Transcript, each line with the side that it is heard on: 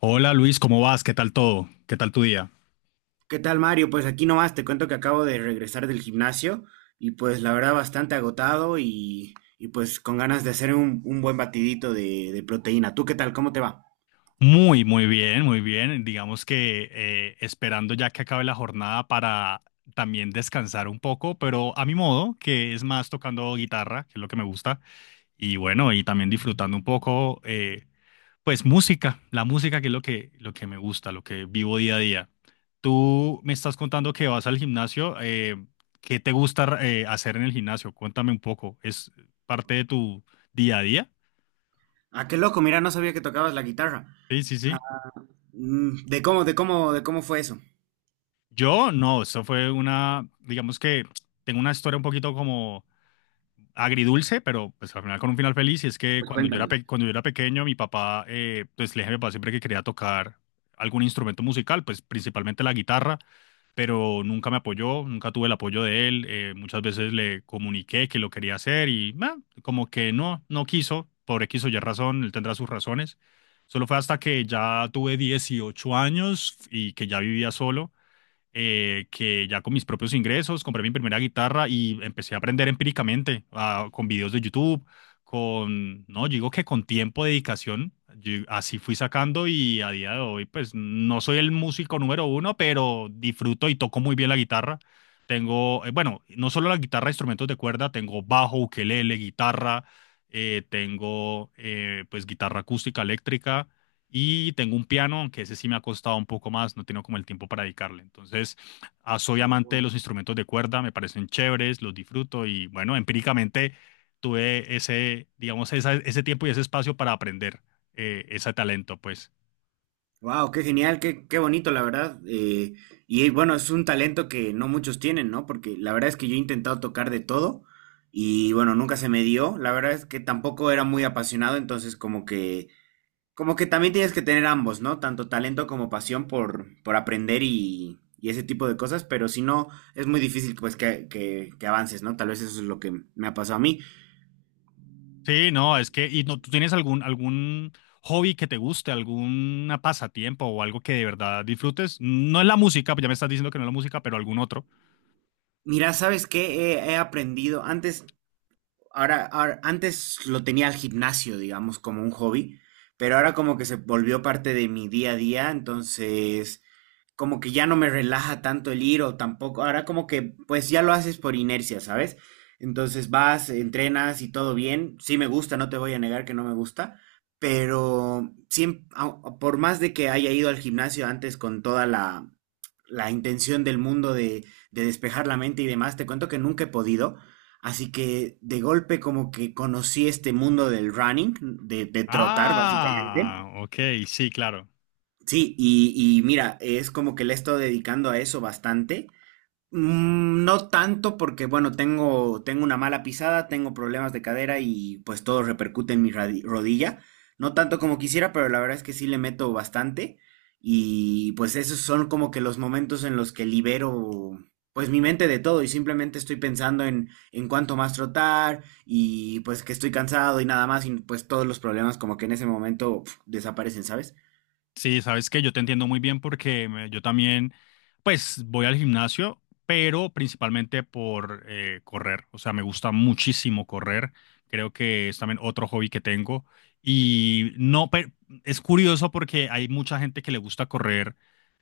left: Hola Luis, ¿cómo vas? ¿Qué tal todo? ¿Qué tal tu día?
right: ¿Qué tal, Mario? Pues aquí nomás te cuento que acabo de regresar del gimnasio y pues la verdad bastante agotado pues con ganas de hacer un buen batidito de proteína. ¿Tú qué tal? ¿Cómo te va?
left: Muy bien, muy bien. Digamos que esperando ya que acabe la jornada para también descansar un poco, pero a mi modo, que es más tocando guitarra, que es lo que me gusta, y bueno, y también disfrutando un poco, pues música, la música que es lo que me gusta, lo que vivo día a día. Tú me estás contando que vas al gimnasio, ¿qué te gusta hacer en el gimnasio? Cuéntame un poco, ¿es parte de tu día a día?
right: Ah, qué loco, mira, no sabía que tocabas la guitarra.
left: Sí, sí, sí.
right: Mm, ¿De cómo fue eso?
left: Yo no, eso fue una, digamos que tengo una historia un poquito como agridulce, pero pues al final con un final feliz. Y es que
right: Pues cuéntamela.
left: cuando yo era pequeño, mi papá, pues le dije a mi papá siempre que quería tocar algún instrumento musical, pues principalmente la guitarra, pero nunca me apoyó, nunca tuve el apoyo de él. Muchas veces le comuniqué que lo quería hacer y como que no, no quiso, por X o Y razón, él tendrá sus razones. Solo fue hasta que ya tuve 18 años y que ya vivía solo, que ya con mis propios ingresos compré mi primera guitarra y empecé a aprender empíricamente, con videos de YouTube, con, no, yo digo que con tiempo, dedicación, yo así fui sacando y a día de hoy pues no soy el músico número uno, pero disfruto y toco muy bien la guitarra. Tengo, bueno, no solo la guitarra, instrumentos de cuerda, tengo bajo, ukelele, guitarra, tengo pues guitarra acústica, eléctrica y tengo un piano, que ese sí me ha costado un poco más, no tengo como el tiempo para dedicarle. Entonces, soy amante de
right: Oh.
left: los instrumentos de cuerda, me parecen chéveres, los disfruto y bueno, empíricamente tuve ese tiempo y ese espacio para aprender ese talento, pues.
right: Wow, qué genial, qué bonito, la verdad. Y bueno, es un talento que no muchos tienen, ¿no? Porque la verdad es que yo he intentado tocar de todo y bueno, nunca se me dio. La verdad es que tampoco era muy apasionado, entonces como que también tienes que tener ambos, ¿no? Tanto talento como pasión por aprender y ese tipo de cosas, pero si no, es muy difícil pues que avances, ¿no? Tal vez eso es lo que me ha pasado a mí.
left: Sí, no, es que, y no, ¿tú tienes algún hobby que te guste, alguna pasatiempo o algo que de verdad disfrutes? No es la música, pues ya me estás diciendo que no es la música, pero algún otro.
right: Mira, ¿sabes qué? He aprendido antes. Antes lo tenía al gimnasio, digamos, como un hobby, pero ahora como que se volvió parte de mi día a día, entonces como que ya no me relaja tanto el ir o tampoco, ahora como que pues ya lo haces por inercia, ¿sabes? Entonces vas, entrenas y todo bien, sí me gusta, no te voy a negar que no me gusta, pero por más de que haya ido al gimnasio antes con toda la intención del mundo de despejar la mente y demás, te cuento que nunca he podido. Así que de golpe como que conocí este mundo del running, de trotar básicamente.
left: Ah, ok, sí, claro.
right: Sí, y mira, es como que le he estado dedicando a eso bastante. Mm, no tanto porque, bueno, tengo una mala pisada, tengo problemas de cadera y pues todo repercute en mi rodilla. No tanto como quisiera, pero la verdad es que sí le meto bastante. Y pues esos son como que los momentos en los que libero pues mi mente de todo y simplemente estoy pensando en cuánto más trotar y pues que estoy cansado y nada más y pues todos los problemas como que en ese momento pf, desaparecen, ¿sabes?
left: Sí, sabes que yo te entiendo muy bien yo también, pues, voy al gimnasio, pero principalmente por correr. O sea, me gusta muchísimo correr. Creo que es también otro hobby que tengo. Y no, pe- Es curioso porque hay mucha gente que le gusta correr,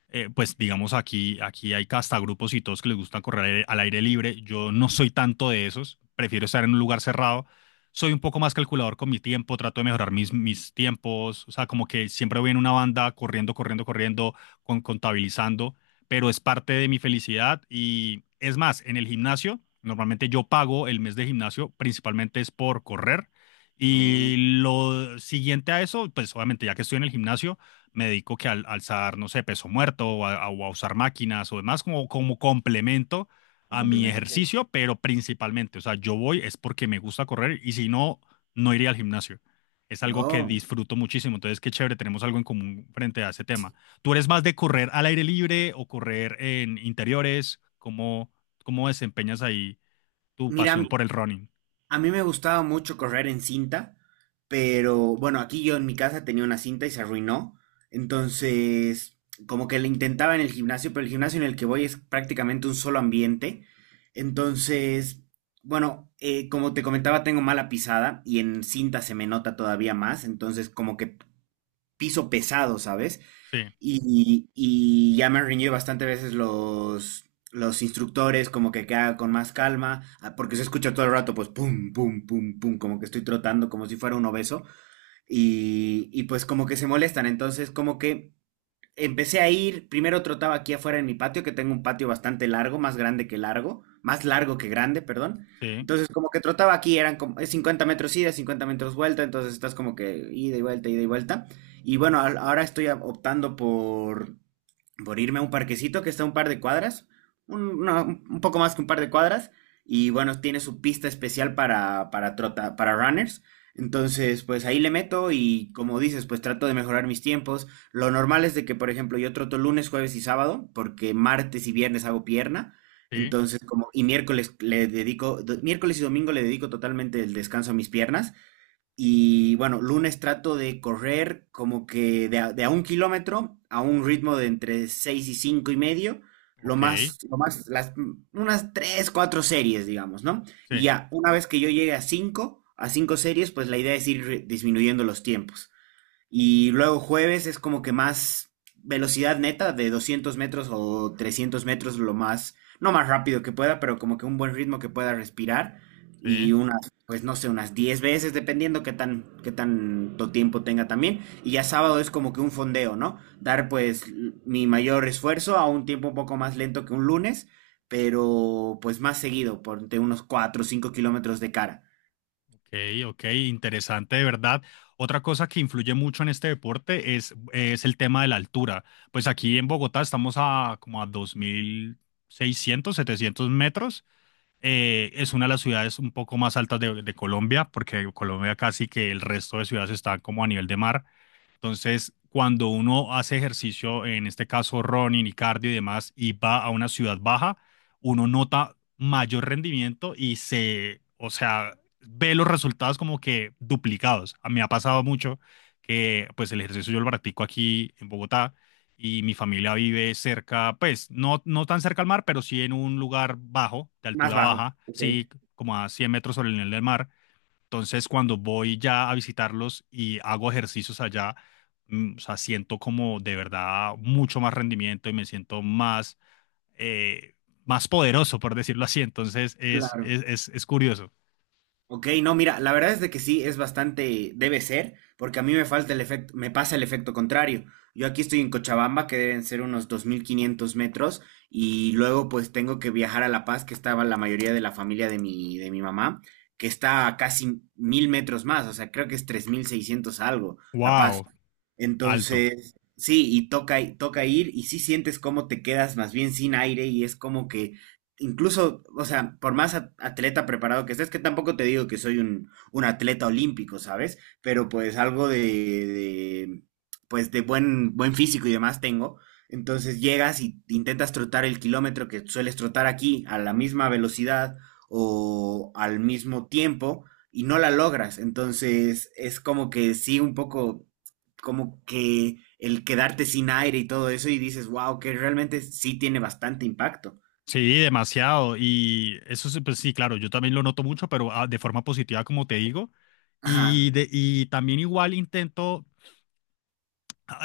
left: pues digamos aquí hay hasta grupos y todos que les gusta correr al aire libre. Yo no soy tanto de esos, prefiero estar en un lugar cerrado. Soy un poco más calculador con mi tiempo, trato de mejorar mis tiempos, o sea, como que siempre voy en una banda corriendo, corriendo, corriendo, contabilizando, pero es parte de mi felicidad y es más, en el gimnasio, normalmente yo pago el mes de gimnasio, principalmente es por correr. Y
right: No,
left: lo siguiente a eso, pues obviamente ya que estoy en el gimnasio, me dedico que al alzar, no sé, peso muerto o a usar máquinas o demás como, como complemento
right: un
left: a mi
right: complemento que hay.
left: ejercicio, pero principalmente, o sea, yo voy es porque me gusta correr y si no, no iría al gimnasio. Es algo que
right: No.
left: disfruto muchísimo, entonces qué chévere, tenemos algo en común frente a ese tema. ¿Tú eres más de correr al aire libre o correr en interiores? ¿Cómo, cómo desempeñas ahí tu
right: Mira,
left: pasión por el running?
right: a mí me gustaba mucho correr en cinta, pero bueno, aquí yo en mi casa tenía una cinta y se arruinó. Entonces, como que le intentaba en el gimnasio, pero el gimnasio en el que voy es prácticamente un solo ambiente. Entonces, bueno, como te comentaba, tengo mala pisada y en cinta se me nota todavía más. Entonces, como que piso pesado, ¿sabes?
left: Sí,
right: Y ya me han reñido bastante veces los instructores, como que queda con más calma, ah, porque se escucha todo el rato, pues pum, pum, pum, pum, como que estoy trotando, como si fuera un obeso, y pues como que se molestan, entonces como que empecé a ir, primero trotaba aquí afuera en mi patio, que tengo un patio bastante largo, más grande que largo, más largo que grande, perdón.
left: sí,
right: Entonces, como que trotaba aquí, eran como es 50 metros ida, 50 metros vuelta, entonces estás como que ida y vuelta, ida y vuelta. Y bueno, ahora estoy optando por irme a un parquecito que está a un par de cuadras, un, no, un poco más que un par de cuadras, y bueno, tiene su pista especial para runners. Entonces, pues ahí le meto y como dices, pues trato de mejorar mis tiempos. Lo normal es de que, por ejemplo, yo troto lunes, jueves y sábado, porque martes y viernes hago pierna.
left: sí,
right: Entonces, como, y miércoles le dedico, miércoles y domingo le dedico totalmente el descanso a mis piernas. Y bueno, lunes trato de correr como que de a un kilómetro a un ritmo de entre 6 y cinco y medio. Lo
left: ok,
right: más, lo más, las, unas tres, cuatro series, digamos, ¿no? Y
left: sí,
right: ya, una vez que yo llegue a cinco series, pues la idea es ir disminuyendo los tiempos. Y luego jueves es como que más velocidad neta de 200 metros o 300 metros, no más rápido que pueda, pero como que un buen ritmo que pueda respirar. Y
left: sí.
right: unas, pues no sé, unas 10 veces, dependiendo qué tan, qué tanto tiempo tenga también. Y ya sábado es como que un fondeo, ¿no? Dar pues mi mayor esfuerzo a un tiempo un poco más lento que un lunes, pero pues más seguido, por entre unos 4 o 5 kilómetros de cara.
left: Ok, ok, interesante de verdad. Otra cosa que influye mucho en este deporte es el tema de la altura. Pues aquí en Bogotá estamos a como a 2600, 2700 metros. Es una de las ciudades un poco más altas de Colombia, porque Colombia casi que el resto de ciudades están como a nivel de mar. Entonces, cuando uno hace ejercicio, en este caso running y cardio y demás, y va a una ciudad baja, uno nota mayor rendimiento y se, o sea, ve los resultados como que duplicados. A mí me ha pasado mucho que pues el ejercicio yo lo practico aquí en Bogotá y mi familia vive cerca, pues no, no tan cerca al mar, pero sí en un lugar bajo, de
right: Más
left: altura
right: bajo.
left: baja,
right: Ok.
left: sí, como a 100 metros sobre el nivel del mar. Entonces, cuando voy ya a visitarlos y hago ejercicios allá, mm, o sea, siento como de verdad mucho más rendimiento y me siento más, eh, más poderoso, por decirlo así. Entonces,
right: Claro.
left: es curioso.
right: Ok, no, mira, la verdad es de que sí, es bastante, debe ser, porque a mí me falta el efecto, me pasa el efecto contrario. Yo aquí estoy en Cochabamba, que deben ser unos 2500 metros, y luego pues tengo que viajar a La Paz, que estaba la mayoría de la familia de mi mamá, que está a casi 1.000 metros más, o sea, creo que es 3600 algo, La Paz.
left: Wow, alto.
right: Entonces, sí, y toca, toca ir, y sí sientes cómo te quedas más bien sin aire, y es como que incluso, o sea, por más atleta preparado que estés, que tampoco te digo que soy un atleta olímpico, ¿sabes? Pero pues algo pues de buen, buen físico y demás tengo. Entonces llegas y intentas trotar el kilómetro que sueles trotar aquí a la misma velocidad o al mismo tiempo y no la logras. Entonces es como que sí, un poco como que el quedarte sin aire y todo eso y dices, wow, que realmente sí tiene bastante impacto.
left: Sí, demasiado. Y eso, sí, pues sí, claro, yo también lo noto mucho, pero de forma positiva, como te digo.
right: Ajá.
left: Y también igual intento,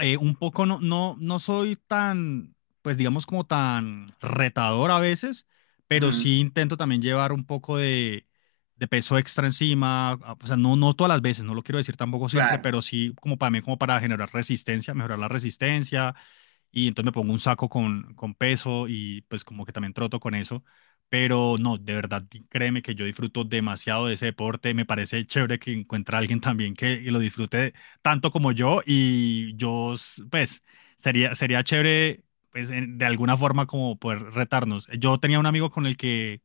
left: un poco no, no, no soy tan, pues digamos como tan retador a veces, pero
right: Ujú,
left: sí intento también llevar un poco de peso extra encima, o sea, no, no todas las veces, no lo quiero decir tampoco siempre,
right: claro.
left: pero sí como para mí, como para generar resistencia, mejorar la resistencia, y entonces me pongo un saco con peso y pues como que también troto con eso. Pero no, de verdad, créeme que yo disfruto demasiado de ese deporte. Me parece chévere que encuentre a alguien también que lo disfrute tanto como yo. Pues, sería chévere, pues, de alguna forma como poder retarnos. Yo tenía un amigo con el que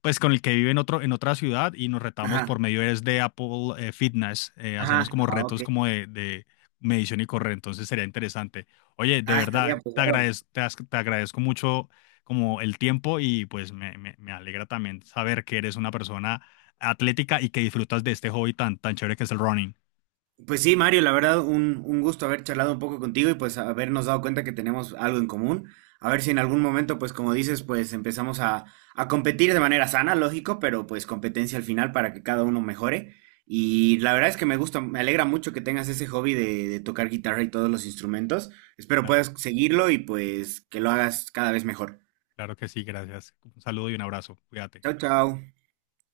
left: pues con el que vive en otra ciudad y nos retamos por
right: Ajá,
left: medio es de Apple Fitness. Hacíamos
right: ajá,
left: como
right: ah, ok.
left: retos como de medición y correr, entonces sería interesante. Oye, de
right: Ah, estaría
left: verdad,
right: pues bárbaro.
left: te agradezco mucho como el tiempo y pues me alegra también saber que eres una persona atlética y que disfrutas de este hobby tan, tan chévere que es el running.
right: Pues sí, Mario, la verdad, un gusto haber charlado un poco contigo y pues habernos dado cuenta que tenemos algo en común. A ver si en algún momento, pues como dices, pues empezamos a competir de manera sana, lógico, pero pues competencia al final para que cada uno mejore. Y la verdad es que me gusta, me alegra mucho que tengas ese hobby de tocar guitarra y todos los instrumentos. Espero
left: Claro,
right: puedas seguirlo y pues que lo hagas cada vez mejor.
left: claro que sí, gracias. Un saludo y un abrazo. Cuídate.
right: Chao, chao.